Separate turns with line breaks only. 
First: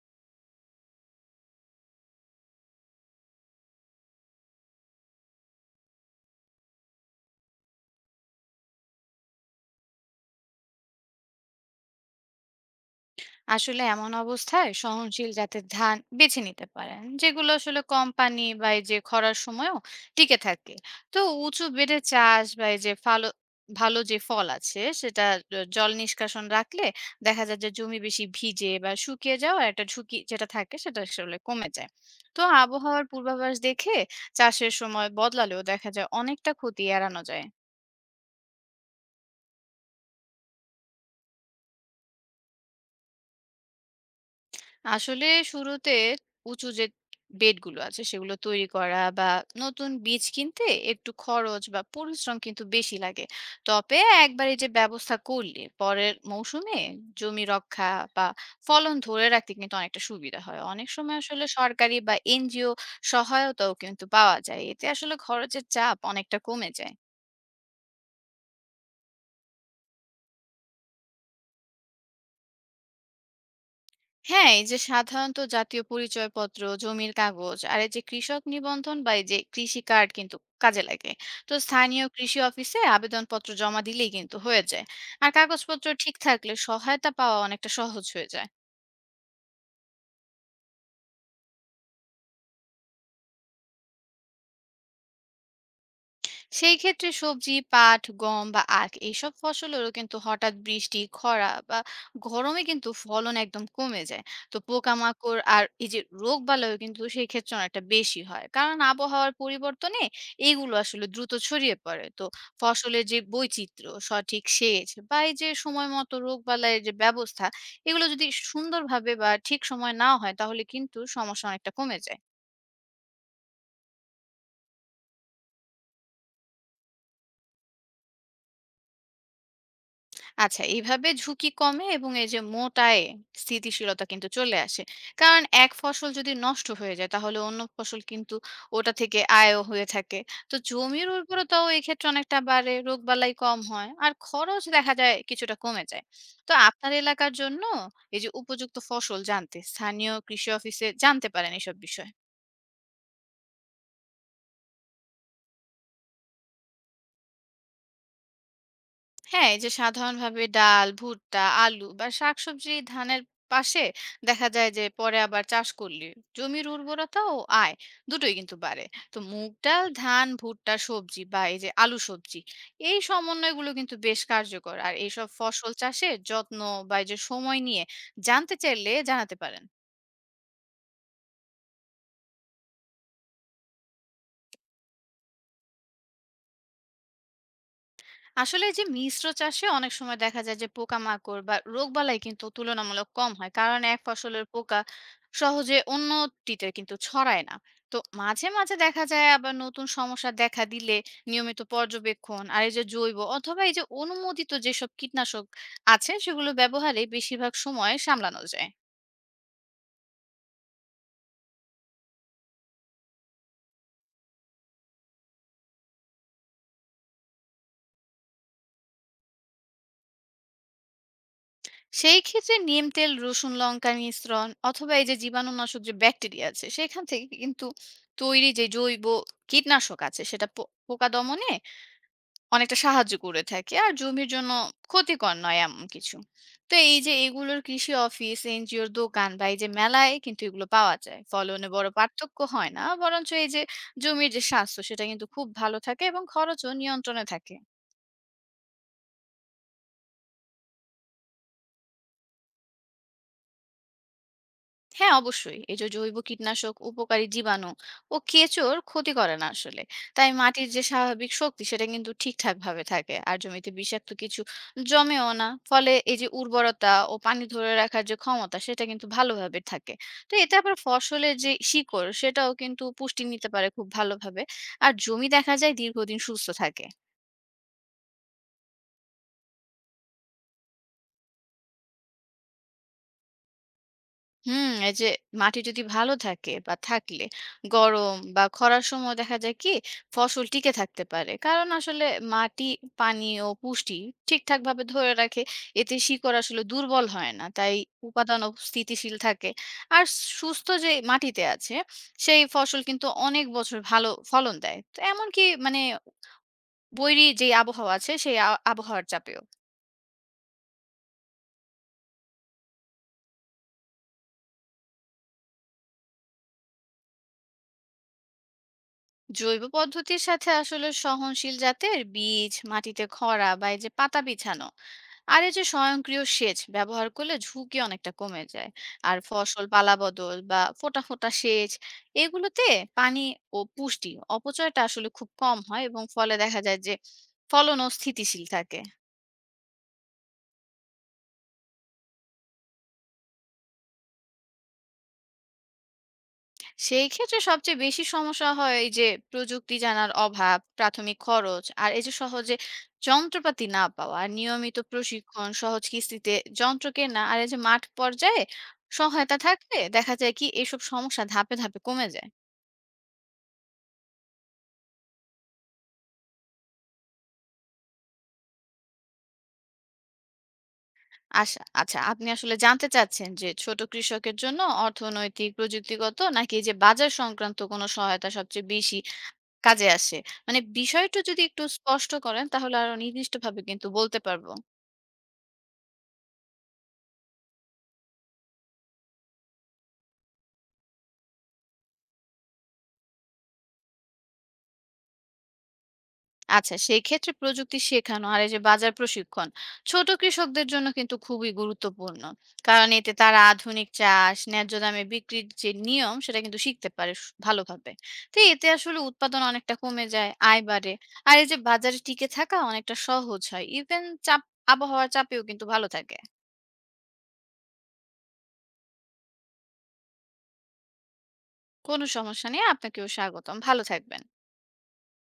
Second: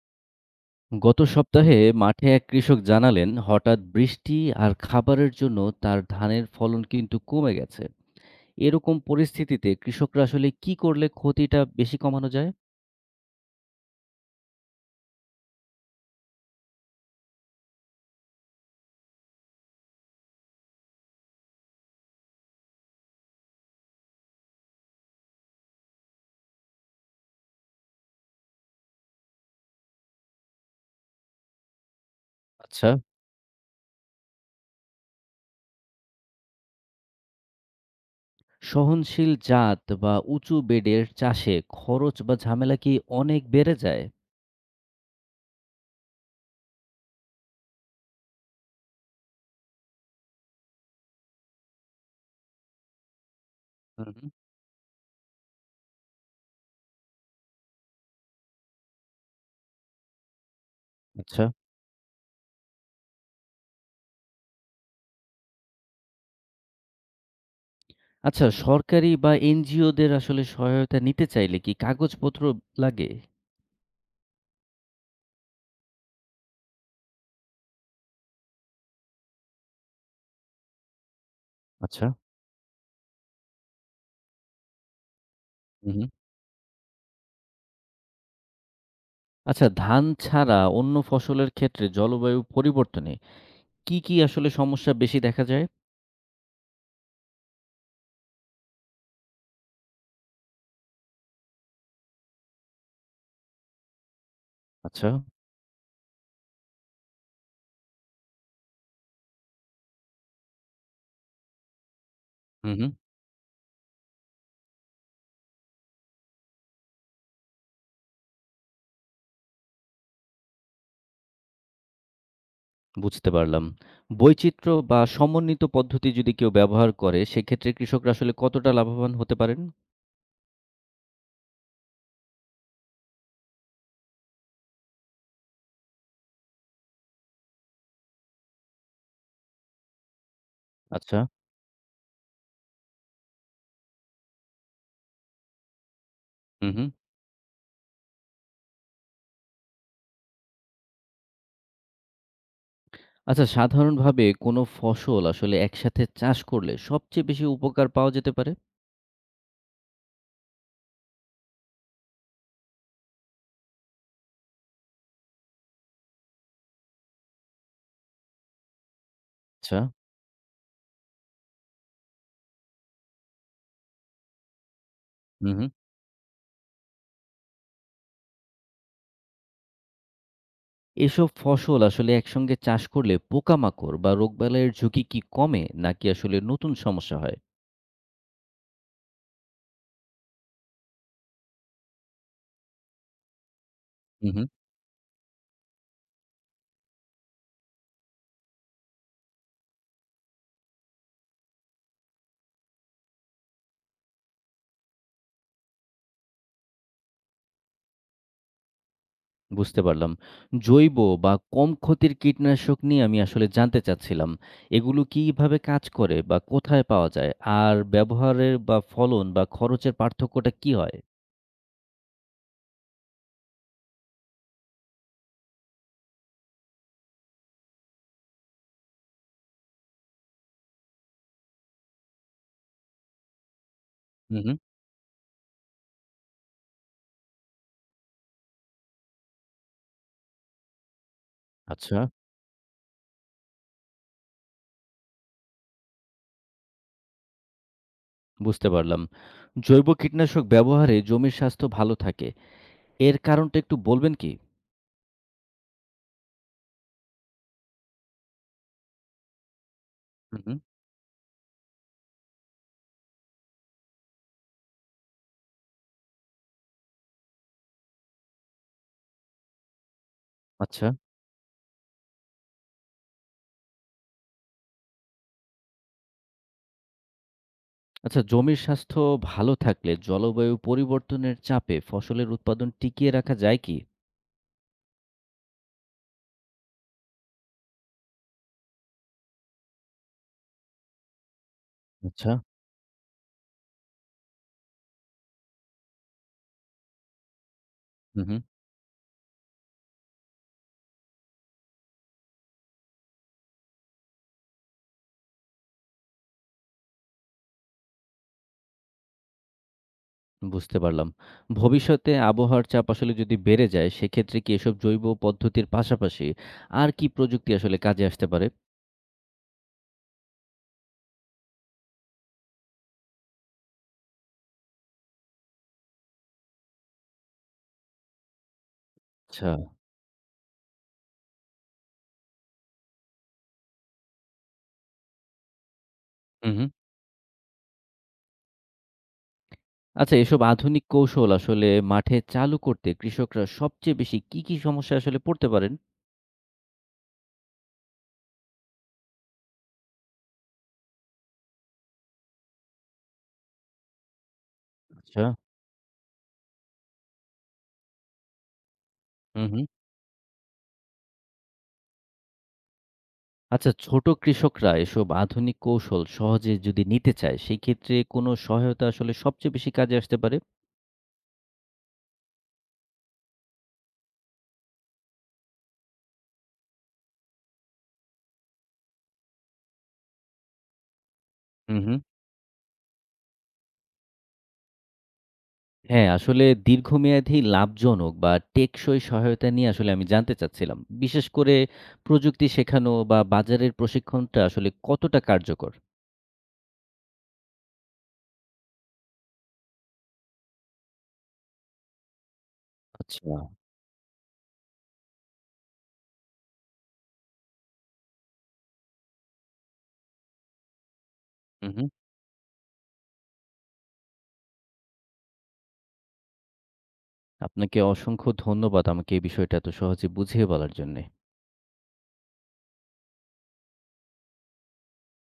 গত সপ্তাহে মাঠে এক কৃষক জানালেন হঠাৎ বৃষ্টি আর খাবারের জন্য তার ধানের ফলন কিন্তু কমে গেছে। এরকম পরিস্থিতিতে কৃষকরা আসলে কি করলে ক্ষতিটা বেশি কমানো যায়?
আসলে এমন অবস্থায় সহনশীল জাতের ধান বেছে নিতে পারেন, যেগুলো আসলে কম পানি বা এই যে খরার সময়ও টিকে থাকে। তো উঁচু বেড়ে চাষ বা এই যে ফালো ভালো যে ফল আছে সেটা জল নিষ্কাশন রাখলে দেখা যায় যে জমি বেশি ভিজে বা শুকিয়ে যাওয়া একটা ঝুঁকি যেটা থাকে সেটা আসলে কমে যায়। তো
আচ্ছা,
আবহাওয়ার পূর্বাভাস দেখে চাষের সময় বদলালেও দেখা যায় অনেকটা ক্ষতি এড়ানো যায়।
সহনশীল জাত বা উঁচু বেডের চাষে খরচ বা ঝামেলা কি অনেক বেড়ে যায়?
আসলে শুরুতে উঁচু যে বেডগুলো আছে সেগুলো তৈরি করা বা নতুন বীজ কিনতে একটু খরচ বা পরিশ্রম কিন্তু বেশি লাগে। তবে
হুম।
একবার এই যে ব্যবস্থা করলে পরের মৌসুমে জমি রক্ষা বা ফলন ধরে রাখতে কিন্তু অনেকটা সুবিধা হয়। অনেক সময়
আচ্ছা।
আসলে সরকারি বা এনজিও সহায়তাও কিন্তু পাওয়া যায়, এতে আসলে খরচের চাপ অনেকটা কমে যায়।
আচ্ছা, সরকারি বা এনজিও দের আসলে সহায়তা নিতে চাইলে কি কাগজপত্র লাগে?
হ্যাঁ, এই যে সাধারণত জাতীয় পরিচয়পত্র, জমির কাগজ আর এই যে কৃষক নিবন্ধন বা এই যে কৃষি কার্ড কিন্তু কাজে লাগে। তো স্থানীয়
আচ্ছা।
কৃষি অফিসে আবেদনপত্র জমা দিলেই কিন্তু হয়ে যায়। আর কাগজপত্র
হুম।
ঠিক থাকলে সহায়তা পাওয়া অনেকটা সহজ হয়ে যায়।
আচ্ছা, ধান ছাড়া অন্য ফসলের ক্ষেত্রে জলবায়ু পরিবর্তনে কি, কি আসলে সমস্যা বেশি দেখা যায়?
সেই ক্ষেত্রে সবজি, পাট, গম বা আখ এইসব ফসলেরও কিন্তু হঠাৎ বৃষ্টি, খরা বা গরমে কিন্তু ফলন একদম কমে যায়। তো
আচ্ছা।
পোকামাকড় আর এই যে রোগ বালাইও কিন্তু সেই ক্ষেত্রে অনেকটা বেশি হয়, কারণ আবহাওয়ার পরিবর্তনে এইগুলো আসলে দ্রুত ছড়িয়ে পড়ে। তো
হুম, হুম,
ফসলের যে বৈচিত্র্য, সঠিক সেচ বা এই যে সময় মতো রোগ বালাইয়ের যে ব্যবস্থা, এগুলো যদি সুন্দরভাবে বা ঠিক সময় না হয় তাহলে কিন্তু সমস্যা অনেকটা কমে যায়।
বুঝতে পারলাম। বৈচিত্র্য বা সমন্বিত পদ্ধতি যদি কেউ ব্যবহার করে, সেক্ষেত্রে কৃষকরা আসলে কতটা লাভবান হতে পারেন?
আচ্ছা, এইভাবে ঝুঁকি কমে এবং এই যে মোটায় স্থিতিশীলতা কিন্তু চলে আসে, কারণ এক ফসল যদি নষ্ট হয়ে যায় তাহলে অন্য ফসল কিন্তু ওটা থেকে আয়ও হয়ে থাকে। তো জমির
আচ্ছা।
উর্বরতাও এক্ষেত্রে অনেকটা বাড়ে, রোগবালাই কম হয় আর খরচ দেখা যায় কিছুটা কমে যায়। তো
হুম, হুম।
আপনার এলাকার জন্য এই যে উপযুক্ত ফসল জানতে স্থানীয় কৃষি অফিসে জানতে পারেন এসব বিষয়ে।
আচ্ছা, সাধারণভাবে কোনো ফসল আসলে একসাথে চাষ করলে সবচেয়ে বেশি উপকার পাওয়া যেতে পারে?
হ্যাঁ, এই যে সাধারণভাবে ডাল, ভুট্টা, আলু বা শাকসবজি ধানের পাশে দেখা যায় যে পরে আবার চাষ করলে জমির উর্বরতা ও আয় দুটোই কিন্তু বাড়ে। তো মুগ
আচ্ছা।
ডাল, ধান, ভুট্টা, সবজি বা এই যে আলু সবজি, এই সমন্বয়গুলো কিন্তু বেশ কার্যকর। আর এইসব
হুম, হুম।
ফসল চাষের যত্ন বা এই যে সময় নিয়ে জানতে চাইলে জানাতে পারেন।
এসব ফসল আসলে একসঙ্গে চাষ করলে পোকামাকড় বা রোগবালাইয়ের ঝুঁকি কি কমে নাকি আসলে নতুন সমস্যা হয়?
আসলে যে মিশ্র চাষে অনেক সময় দেখা যায় যে পোকামাকড় বা রোগবালাই কিন্তু তুলনামূলক কম হয়, কারণ এক
হুম,
ফসলের
হুম।
পোকা সহজে অন্যটিতে কিন্তু ছড়ায় না। তো মাঝে মাঝে দেখা যায় আবার নতুন সমস্যা দেখা দিলে নিয়মিত পর্যবেক্ষণ আর এই যে জৈব অথবা এই যে অনুমোদিত যেসব কীটনাশক আছে সেগুলো ব্যবহারে বেশিরভাগ সময় সামলানো যায়।
বুঝতে পারলাম। জৈব বা কম ক্ষতির কীটনাশক নিয়ে আমি আসলে জানতে চাচ্ছিলাম। এগুলো কিভাবে কাজ করে বা কোথায় পাওয়া যায়? আর ব্যবহারের বা ফলন বা খরচের পার্থক্যটা কি হয়?
সেই ক্ষেত্রে নিম তেল, রসুন, লঙ্কার মিশ্রণ অথবা এই যে জীবাণুনাশক যে ব্যাকটেরিয়া আছে সেখান থেকে কিন্তু তৈরি যে জৈব কীটনাশক আছে সেটা পোকা দমনে অনেকটা সাহায্য করে থাকে, আর জমির
হুম,
জন্য
হুম।
ক্ষতিকর নয় এমন কিছু। তো এই যে এগুলোর কৃষি অফিস, এনজিওর দোকান বা এই যে মেলায় কিন্তু এগুলো পাওয়া যায়। ফলনে বড়
আচ্ছা।
পার্থক্য হয় না, বরঞ্চ এই যে জমির যে স্বাস্থ্য সেটা কিন্তু খুব ভালো থাকে এবং খরচও নিয়ন্ত্রণে থাকে।
বুঝতে পারলাম। জৈব কীটনাশক ব্যবহারে জমির স্বাস্থ্য ভালো থাকে। এর কারণটা একটু বলবেন কি?
হ্যাঁ অবশ্যই, এই যে জৈব কীটনাশক উপকারী জীবাণু ও কেঁচোর ক্ষতি করে না আসলে, তাই
হুম, হুম।
মাটির যে স্বাভাবিক শক্তি সেটা কিন্তু ঠিকঠাক ভাবে থাকে। আর জমিতে বিষাক্ত কিছু জমেও না, ফলে এই যে উর্বরতা ও পানি ধরে রাখার যে ক্ষমতা সেটা কিন্তু ভালোভাবে থাকে। তো এতে আবার
আচ্ছা।
ফসলের যে শিকড় সেটাও কিন্তু পুষ্টি নিতে পারে খুব ভালোভাবে, আর জমি দেখা যায় দীর্ঘদিন সুস্থ থাকে।
আচ্ছা, জমির স্বাস্থ্য ভালো থাকলে জলবায়ু পরিবর্তনের চাপে ফসলের উৎপাদন টিকিয়ে রাখা যায় কি?
হুম, এই যে মাটি যদি ভালো থাকে বা থাকলে গরম বা খরার সময় দেখা যায় কি ফসল টিকে থাকতে পারে, কারণ আসলে
আচ্ছা।
মাটি পানি ও পুষ্টি ঠিকঠাক ভাবে ধরে রাখে। এতে শিকড় আসলে দুর্বল হয় না, তাই
হুম, হুম।
উপাদানও স্থিতিশীল থাকে। আর সুস্থ যে মাটিতে আছে সেই ফসল কিন্তু অনেক বছর ভালো ফলন দেয়, তো এমনকি মানে বৈরী যে আবহাওয়া আছে সেই আবহাওয়ার চাপেও।
বুঝতে পারলাম। ভবিষ্যতে আবহাওয়ার চাপ আসলে যদি বেড়ে যায়, সেক্ষেত্রে কি এসব জৈব পদ্ধতির পাশাপাশি আর কি প্রযুক্তি আসলে কাজে আসতে পারে?
জৈব পদ্ধতির সাথে আসলে সহনশীল জাতের বীজ, মাটিতে খরা বা এই যে পাতা বিছানো আর এই যে স্বয়ংক্রিয় সেচ ব্যবহার করলে ঝুঁকি অনেকটা কমে যায়। আর
আচ্ছা।
ফসল পালা বদল বা ফোটা ফোটা সেচ, এগুলোতে পানি ও পুষ্টি অপচয়টা আসলে খুব কম হয়, এবং ফলে
হু,
দেখা
হুম।
যায় যে ফলনও স্থিতিশীল থাকে।
আচ্ছা, এসব আধুনিক কৌশল আসলে মাঠে চালু করতে কৃষকরা সবচেয়ে বেশি কি, কি সমস্যায় আসলে পড়তে পারেন?
সেই ক্ষেত্রে সবচেয়ে বেশি সমস্যা হয় এই যে প্রযুক্তি জানার অভাব, প্রাথমিক খরচ আর এই যে সহজে যন্ত্রপাতি না পাওয়া। আর নিয়মিত
আচ্ছা।
প্রশিক্ষণ, সহজ কিস্তিতে যন্ত্র কেনা আর এই যে মাঠ পর্যায়ে সহায়তা
হু, হুম।
থাকলে দেখা যায় কি এসব সমস্যা ধাপে ধাপে কমে যায়।
আচ্ছা, ছোট কৃষকরা এসব আধুনিক কৌশল সহজে যদি নিতে চায়, সেক্ষেত্রে কোনো সহায়তা আসলে সবচেয়ে বেশি কাজে আসতে পারে?
আচ্ছা, আপনি আসলে জানতে চাচ্ছেন যে ছোট কৃষকের জন্য অর্থনৈতিক, প্রযুক্তিগত নাকি এই যে বাজার সংক্রান্ত কোনো সহায়তা সবচেয়ে বেশি কাজে আসে? মানে বিষয়টা যদি একটু
হুম, হুম।
স্পষ্ট করেন তাহলে আরো নির্দিষ্টভাবে কিন্তু বলতে পারবো।
হ্যাঁ, আসলে দীর্ঘমেয়াদী লাভজনক বা টেকসই সহায়তা নিয়ে আসলে আমি জানতে চাচ্ছিলাম। বিশেষ করে প্রযুক্তি শেখানো বা বাজারের প্রশিক্ষণটা আসলে কতটা কার্যকর?
আচ্ছা, সেক্ষেত্রে প্রযুক্তি শেখানো আর এই যে বাজার প্রশিক্ষণ ছোট কৃষকদের জন্য কিন্তু খুবই গুরুত্বপূর্ণ, কারণ এতে
আচ্ছা।
তারা আধুনিক চাষ, ন্যায্য দামে বিক্রির যে নিয়ম সেটা কিন্তু শিখতে পারে ভালোভাবে। তো এতে আসলে উৎপাদন অনেকটা কমে যায়, আয় বাড়ে আর এই যে
হু, হু।
বাজারে টিকে থাকা অনেকটা সহজ হয়। ইভেন চাপ, আবহাওয়ার চাপেও কিন্তু ভালো থাকে।
আপনাকে অসংখ্য ধন্যবাদ আমাকে এই বিষয়টা এত সহজে বুঝিয়ে বলার জন্যে।
কোনো সমস্যা নেই, আপনাকেও স্বাগতম, ভালো থাকবেন।